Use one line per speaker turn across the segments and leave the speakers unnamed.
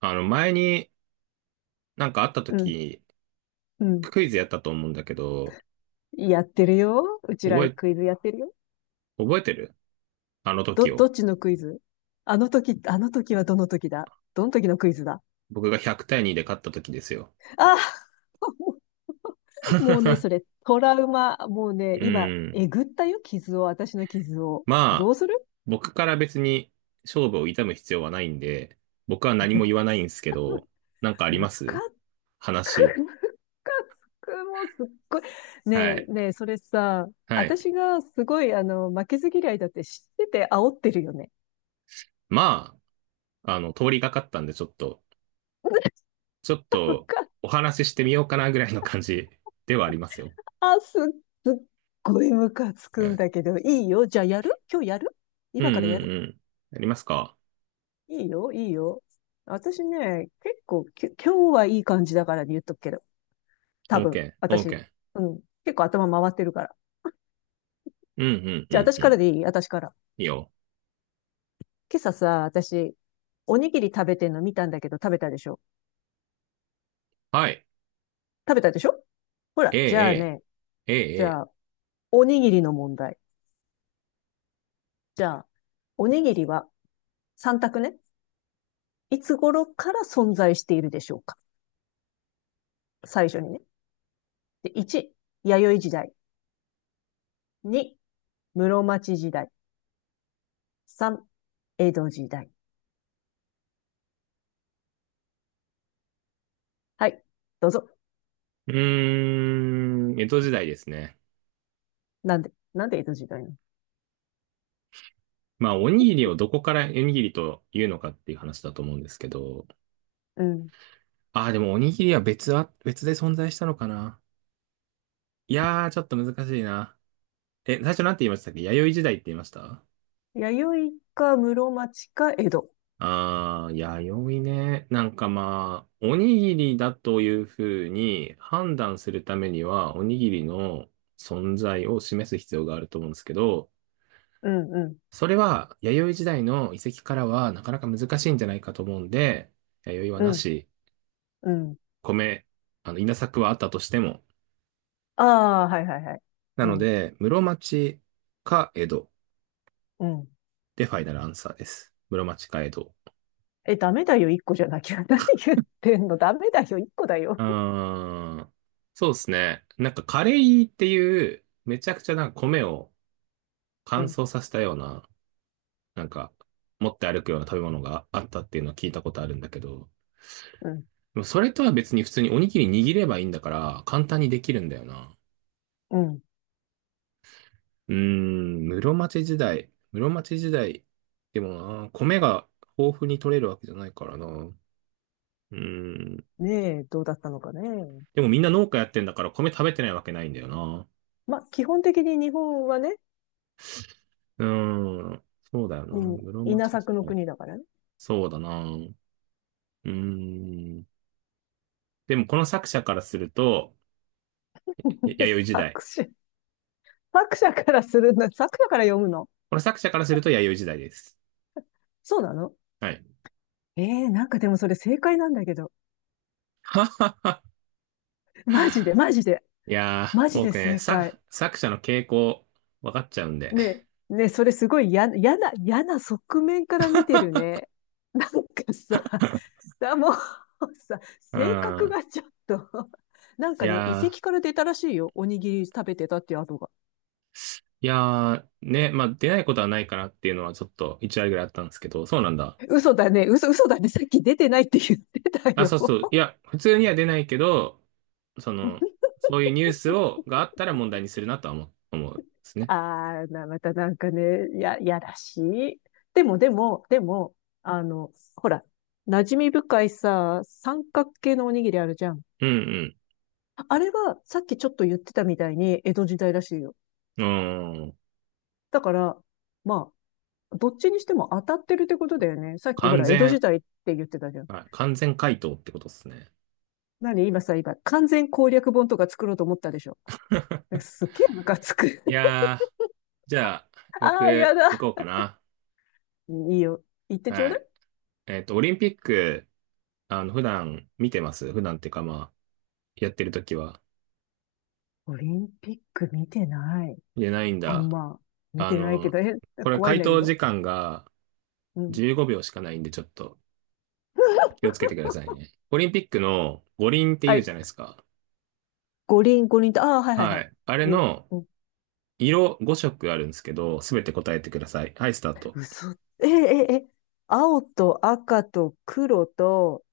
あの、前になんかあった
うん、
時、
うん。
クイズやったと思うんだけど、
やってるよ。うち
覚
ら
え、
クイズやってるよ。
覚えてるあの
ど、
時
ど
を。
っちのクイズ？あの時、あの時はどの時だ？どの時のクイズだ？
僕が100対2で勝った時ですよ。
あ、 もうね、そ れ、トラウマ。もうね、
う
今、
ん。
えぐったよ、傷を、私の傷を。ど
まあ、
うする？
僕から別に勝負を痛む必要はないんで、僕は何も言わないんですけど、なんかありま
むか
す
つ
話。
く、むかつく、もうすっごい。ね
はい。
え、ねえ、それさ、
はい。
私がすごい、あの、負けず嫌いだって知ってて煽ってるよね。
まあ、通りがかったんでちょっとお話ししてみようかなぐらいの感じではありますよ。
あ、すっごいムカつ
は
くん
い。
だけど、いいよ。じゃあやる？今日やる？
うんう
今からやる？
んうん。やりますか？
いいよ、いいよ。私ね、結構、今日はいい感じだから言っとくけど。多
OK,
分、私。
OK.
うん。結構頭回ってるから。
うん、うん、う
じゃあ
ん、
私
うん。
からでいい？私から。
いいよ。
今朝さ、私、おにぎり食べてんの見たんだけど、食べたでしょ？
はい。
食べたでしょ？ほ
え
ら、じゃあ
え、
ね、
ええ、え
じ
え。ええ。
ゃあ、おにぎりの問題。じゃあ、おにぎりは3択ね。いつ頃から存在しているでしょうか？最初にね。で、1、弥生時代。2、室町時代。3、江戸時代。はい。どうぞ。
うーん、江戸時代ですね。
なんで、なんで江戸時代なの？
まあ、おにぎりをどこからおにぎりというのかっていう話だと思うんですけど。
うん。
ああ、でもおにぎりは別で存在したのかな。いやー、ちょっと難しいな。え、最初なんて言いましたっけ？弥生時代って言いました？
弥生か室町か江戸。
ああ、弥生ね。なんかまあ、おにぎりだというふうに判断するためには、おにぎりの存在を示す必要があると思うんですけど、
うん、うん、
それは弥生時代の遺跡からはなかなか難しいんじゃないかと思うんで、弥生は
う
な
ん、
し、
うん。
米、あの、稲作はあったとしても。
ああ、はいはいはい。
な
う
の
ん、
で、室町か江戸
うん。
でファイナルアンサーです。室町か江戸。
え、ダメだよ、1個じゃなきゃ。何言ってんの？ダメだよ、1個だ
う
よ。
ーん。そうですね。なんかカレイっていう、めちゃくちゃなんか米を
う
乾
ん、
燥させたような、なんか持って歩くような食べ物があったっていうのは聞いたことあるんだけど、
うん、
でもそれとは別に普通におにぎり握ればいいんだから簡単にできるんだよな。
うん。
うーん、室町時代。室町時代。でもな、米が豊富に取れるわけじゃないからな。うーん。
ねえ、どうだったのかね。
でもみんな農家やってんだから米食べてないわけないんだよな。
ま、基本的に日本はね、
うーん。そうだよな。
うん、
室
稲
町時
作の
代。
国だからね。
そうだな。うーん。でもこの作者からすると、弥生時
作
代。
詞。作者からするんだ。作者から読むの？
この作者からすると弥生時代です。
そうなの？
はい。
ええー、なんかでもそれ正解なんだけど。マジで、マジで、
いや
マ
ー、
ジで
僕ね、
正
作、
解。
作者の傾向、分かっちゃうんで。
ね、ね、それすごい嫌な、嫌な、嫌な側面から見てるね。なんかさ、だもうさ、
う
性格
ん。
がちょっと。なん
い
かね、遺
やー、
跡から出たらしいよ。おにぎり食べてたっていう跡が。
いやー、ね、まあ、出ないことはないかなっていうのはちょっと1割ぐらいあったんですけど、そうなんだ。
嘘だね、嘘、嘘だね。さっき出てないって言ってた
あ、
よ。
そうそう。いや、普通には出ないけど、その、そういうニュースがあったら問題にするなとは思うんですね。
あーな、またなんかね、やらしい。でも、でも、でも、あの、ほら、馴染み深いさ、三角形のおにぎりあるじゃん。
うん
あれは、さっきちょっと言ってたみたいに、江戸時代らしいよ。
うん。うん。
だから、まあ、どっちにしても当たってるってことだよね。さっきほ
完
ら、江戸
全、
時代って言ってたじゃん。
はい。完全回答ってことですね。
何今さ、今、完全攻略本とか作ろうと思ったでしょ。すっげえムカつく。
いやー、じゃあ、
ああ、や
僕、行こ
だ。
うかな。
いいよ。言ってちょう
は
だ
い。
い。
オリンピック、普段見てます？普段っていうか、まあ、やってるときは。
オリンピック見てない。
いや、ないん
あん
だ。
ま見
あ
てないけ
の、
ど、え、
これ
怖いん
回
だけ
答
ど。
時間が
うん。
15秒しかないんで、ちょっと気をつ けてくださいね。オリンピックの五輪って
は
言うじ
い。
ゃないですか。
五輪、五輪と、ああ、はいはいは
は
い。
い。あれ
言う。
の
うん。
色5色あるんですけど、すべて答えてください。はい、スタート。
嘘。え、え、え、青と赤と黒と、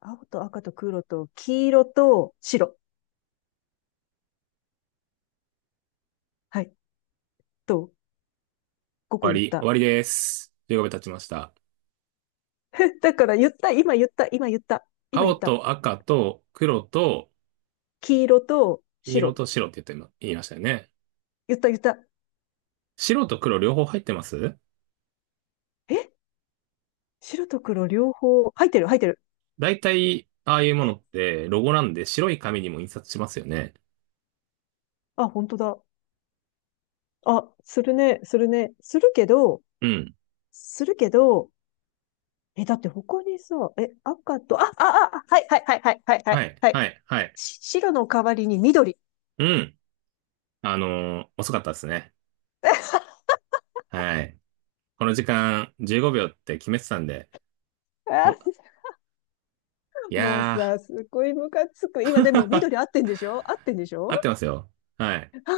青と赤と黒と黄色と白。はい。と、こ
終
こ
わ
言っ
り。終
た。
わりです。15秒経ちました。
だから言った、今言った、今言った、今言
青
った。
と赤と黒と
黄色と
黄色
白。
と白って言いましたよね。
言った、言った。
白と黒両方入ってます？
え、白と黒両方、入ってる、入ってる。
大体、ああいうものってロゴなんで白い紙にも印刷しますよね。
あ、本当だ。あ、するね、するね。するけど、
うん。
するけど、え、だって他にさ、え、赤と、あ、あ、あ、あ、はいはいはいはいはいは
は
い。
い、
は
は
い、
い、はい。
し白の代わりに緑。
うん。遅かったですね。はい。この時間15秒って決めてたんで、
あ
もうい
ー、もう
や
さ、すごいムカつく。今でも
ー、
緑合ってんでしょ？合ってんでし ょ？
合ってますよ。はい。
ああー、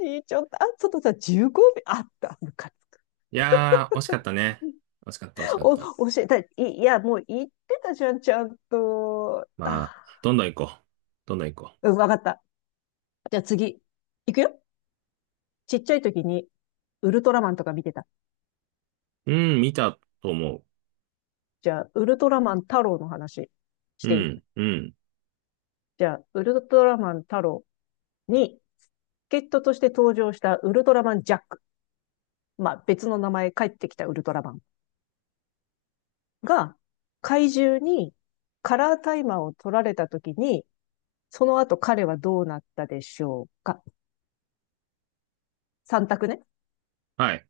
何ちょっと、あ、ちょっとさ、15秒。あった、ムカつく。
いやー、惜しかったね。惜しかった、惜しかっ
お、
た。
教えたい。いいや、もう言ってたじゃん、ちゃんと。
まあ、
あ
どんどん行こう。どんどん行こ
ー、うん、わかった。じゃあ次。いくよ。ちっちゃい時に、ウルトラマンとか見てた？
う。うん、見たと思う。
じゃあ、ウルトラマン太郎の話し
う
ていい？
ん、うん。
じゃあ、ウルトラマンタロウに、ゲットとして登場したウルトラマンジャック。まあ、別の名前帰ってきたウルトラマンが、怪獣にカラータイマーを取られた時に、その後彼はどうなったでしょうか？ 3 択ね。
はい。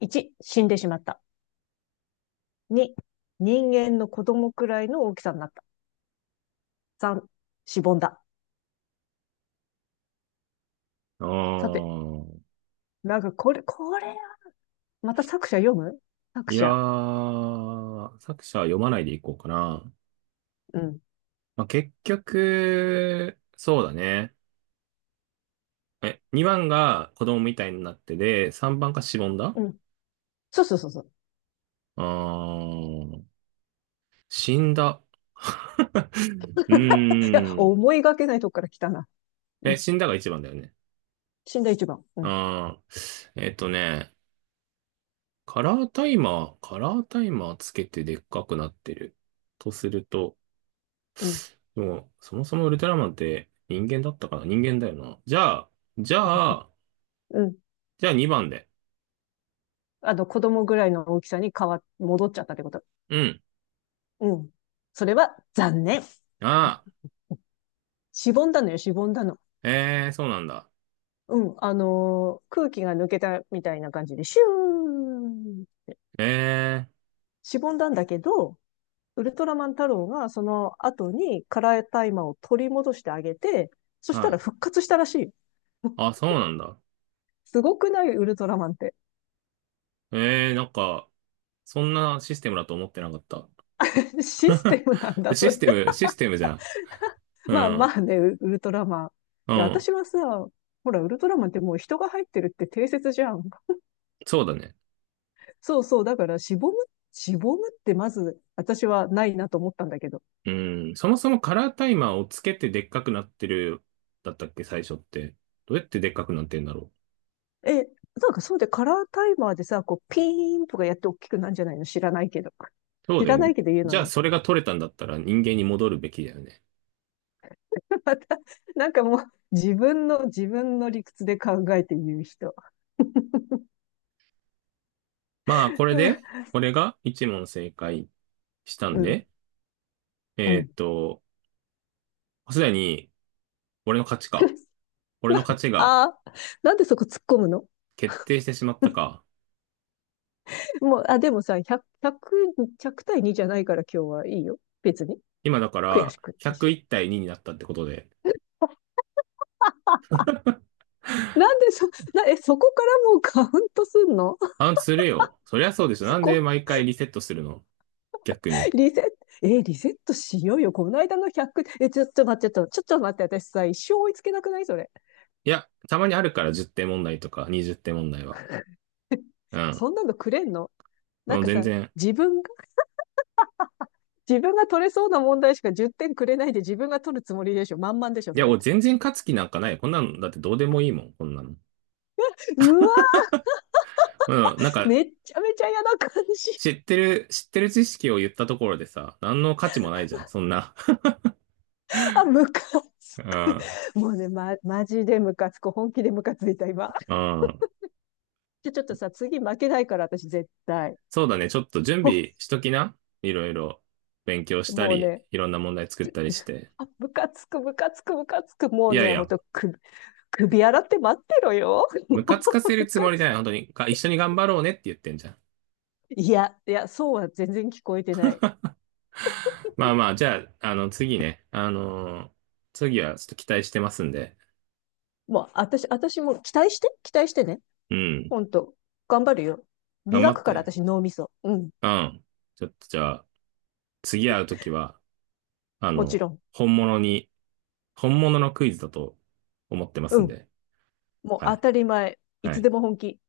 1、死んでしまった。2、人間の子供くらいの大きさになった。3、しぼんだ。
あー
さて、なんかこれ、これ、また作者読む？作
いや
者。
ー、作者は読まないでいこうかな。
うん。
まあ、結局、そうだね。え、2番が子供みたいになってで、3番がしぼんだ？
うん。そうそうそうそう。
あー、死んだ。う
いや、
ーん。
思いがけないとこから来たな。
え、死んだが1番だよね。
死んだ一番。うん。
あー、カラータイマーつけてでっかくなってる。とすると、
うん。
もう、そもそもウルトラマンって人間だったかな？人間だよな。じゃあ、
うん。
じゃあ2番で。
あの、子供ぐらいの大きさに戻っちゃったってこと。
うん。
うん。それは残念。
あ
しぼんだのよ、しぼんだの。
あ、ええー、そうなんだ。
うん。あのー、空気が抜けたみたいな感じで、シューン。
ええ
しぼんだんだけど、ウルトラマン太郎がその後にカラータイマーを取り戻してあげて、そ
ー、
し
は
たら
い。
復活したらしい。
あ、そうなんだ。
すごくない、ウルトラマンって。
ええー、なんか、そんなシステムだと思ってなかった。
システムなん だ、
でシ
そ
ス
れ。
テム、システムじゃん。う
まあ
ん。
まあね、ウルトラマン。い
う
や、
ん。
私はさ、ほら、ウルトラマンってもう人が入ってるって定説じゃん。
そうだね。
そうそう、だからしぼむ、しぼむってまず私はないなと思ったんだけど。
うん。そもそもカラータイマーをつけてでっかくなってる、だったっけ、最初って。どうやってでっかくなってんだろう。
え、なんかそうで、カラータイマーでさ、こうピーンとかやって大きくなんじゃないの？知らないけど。
そう
知
だよ
らな
ね。
いけど言う
じ
の
ゃあ、
ね。
それが取れたんだったら人間に戻るべきだよね。
また、なんかもう自分の、自分の理屈で考えて言う人。
まあ、これで、俺が一問正解した
う
ん
ん、
で、
う
えーっ
ん。
と、すでに、俺の勝ちか。俺の勝ちが
ああ、なんでそこ突っ込むの？
決定してしまったか。
もう、あ、でもさ、100、1 0対2じゃないから今日はいいよ。別に。
今だか
悔
ら、
しくないし。
101対2になったってことで。
なんでそ、な、え、そこからもうカウントすんの？
あ、するよ。そりゃそうでしょ。な んで
こ
毎
う、
回リセットするの？逆に。
リセット、え、リセットしようよ。この間の100、え、ちょっと待って、ちょっと、ちょっと待って、私さ、一生追いつけなくないそれ。
いや、たまにあるから10点問題とか20点問題は。うん。
そんなのくれんの？なん
もう
か
全
さ、
然。
自分が、自分が取れそうな問題しか10点くれないで自分が取るつもりでしょ。満々でしょ、
い
そ
や、
れ。
俺全然勝つ気なんかない。こんなの、だってどうでもいいもん、こんなの。
うわ、
うん、なんか、
めっちゃめちゃ嫌な感じ。
知ってる知識を言ったところでさ、何の価値もないじゃん、そんな。
あ、ムカつ
う
く。
ん。
もうね、マジでムカつく。本気でムカついた、今。
うん。
じゃ、ちょっとさ、次負けないから、私絶対。
そうだね。ちょっと準
ほ、
備しときな。いろいろ勉強した
もう
り、
ね、
いろんな問題作ったりして。
あ、ムカつく、ムカつく、ムカつく。も
い
う
やい
ね、ほん
や、
と、首洗って待ってろよ。も
ム
う、
カつかせる
ム
つ
カ
もりじ
つ
ゃない。本
く。
当に。一緒に頑張ろうねって言ってんじゃん。
いや、いや、そうは全然聞こえてない。
まあまあ、じゃあ、次ね。次はちょっと期待してますんで。
もう、私、私も期待して、期待してね。
うん。
ほんと、頑張るよ。
頑張
磨
っ
くから、
て。
私、脳みそ。うん、
うん。ちょっとじゃあ、次会うときは、あ
もち
の、
ろん。
本物に、本物のクイズだと思ってます
う
ん
ん、
で。
もう
は
当
い。
たり前。い
は
つで
い。
も本気。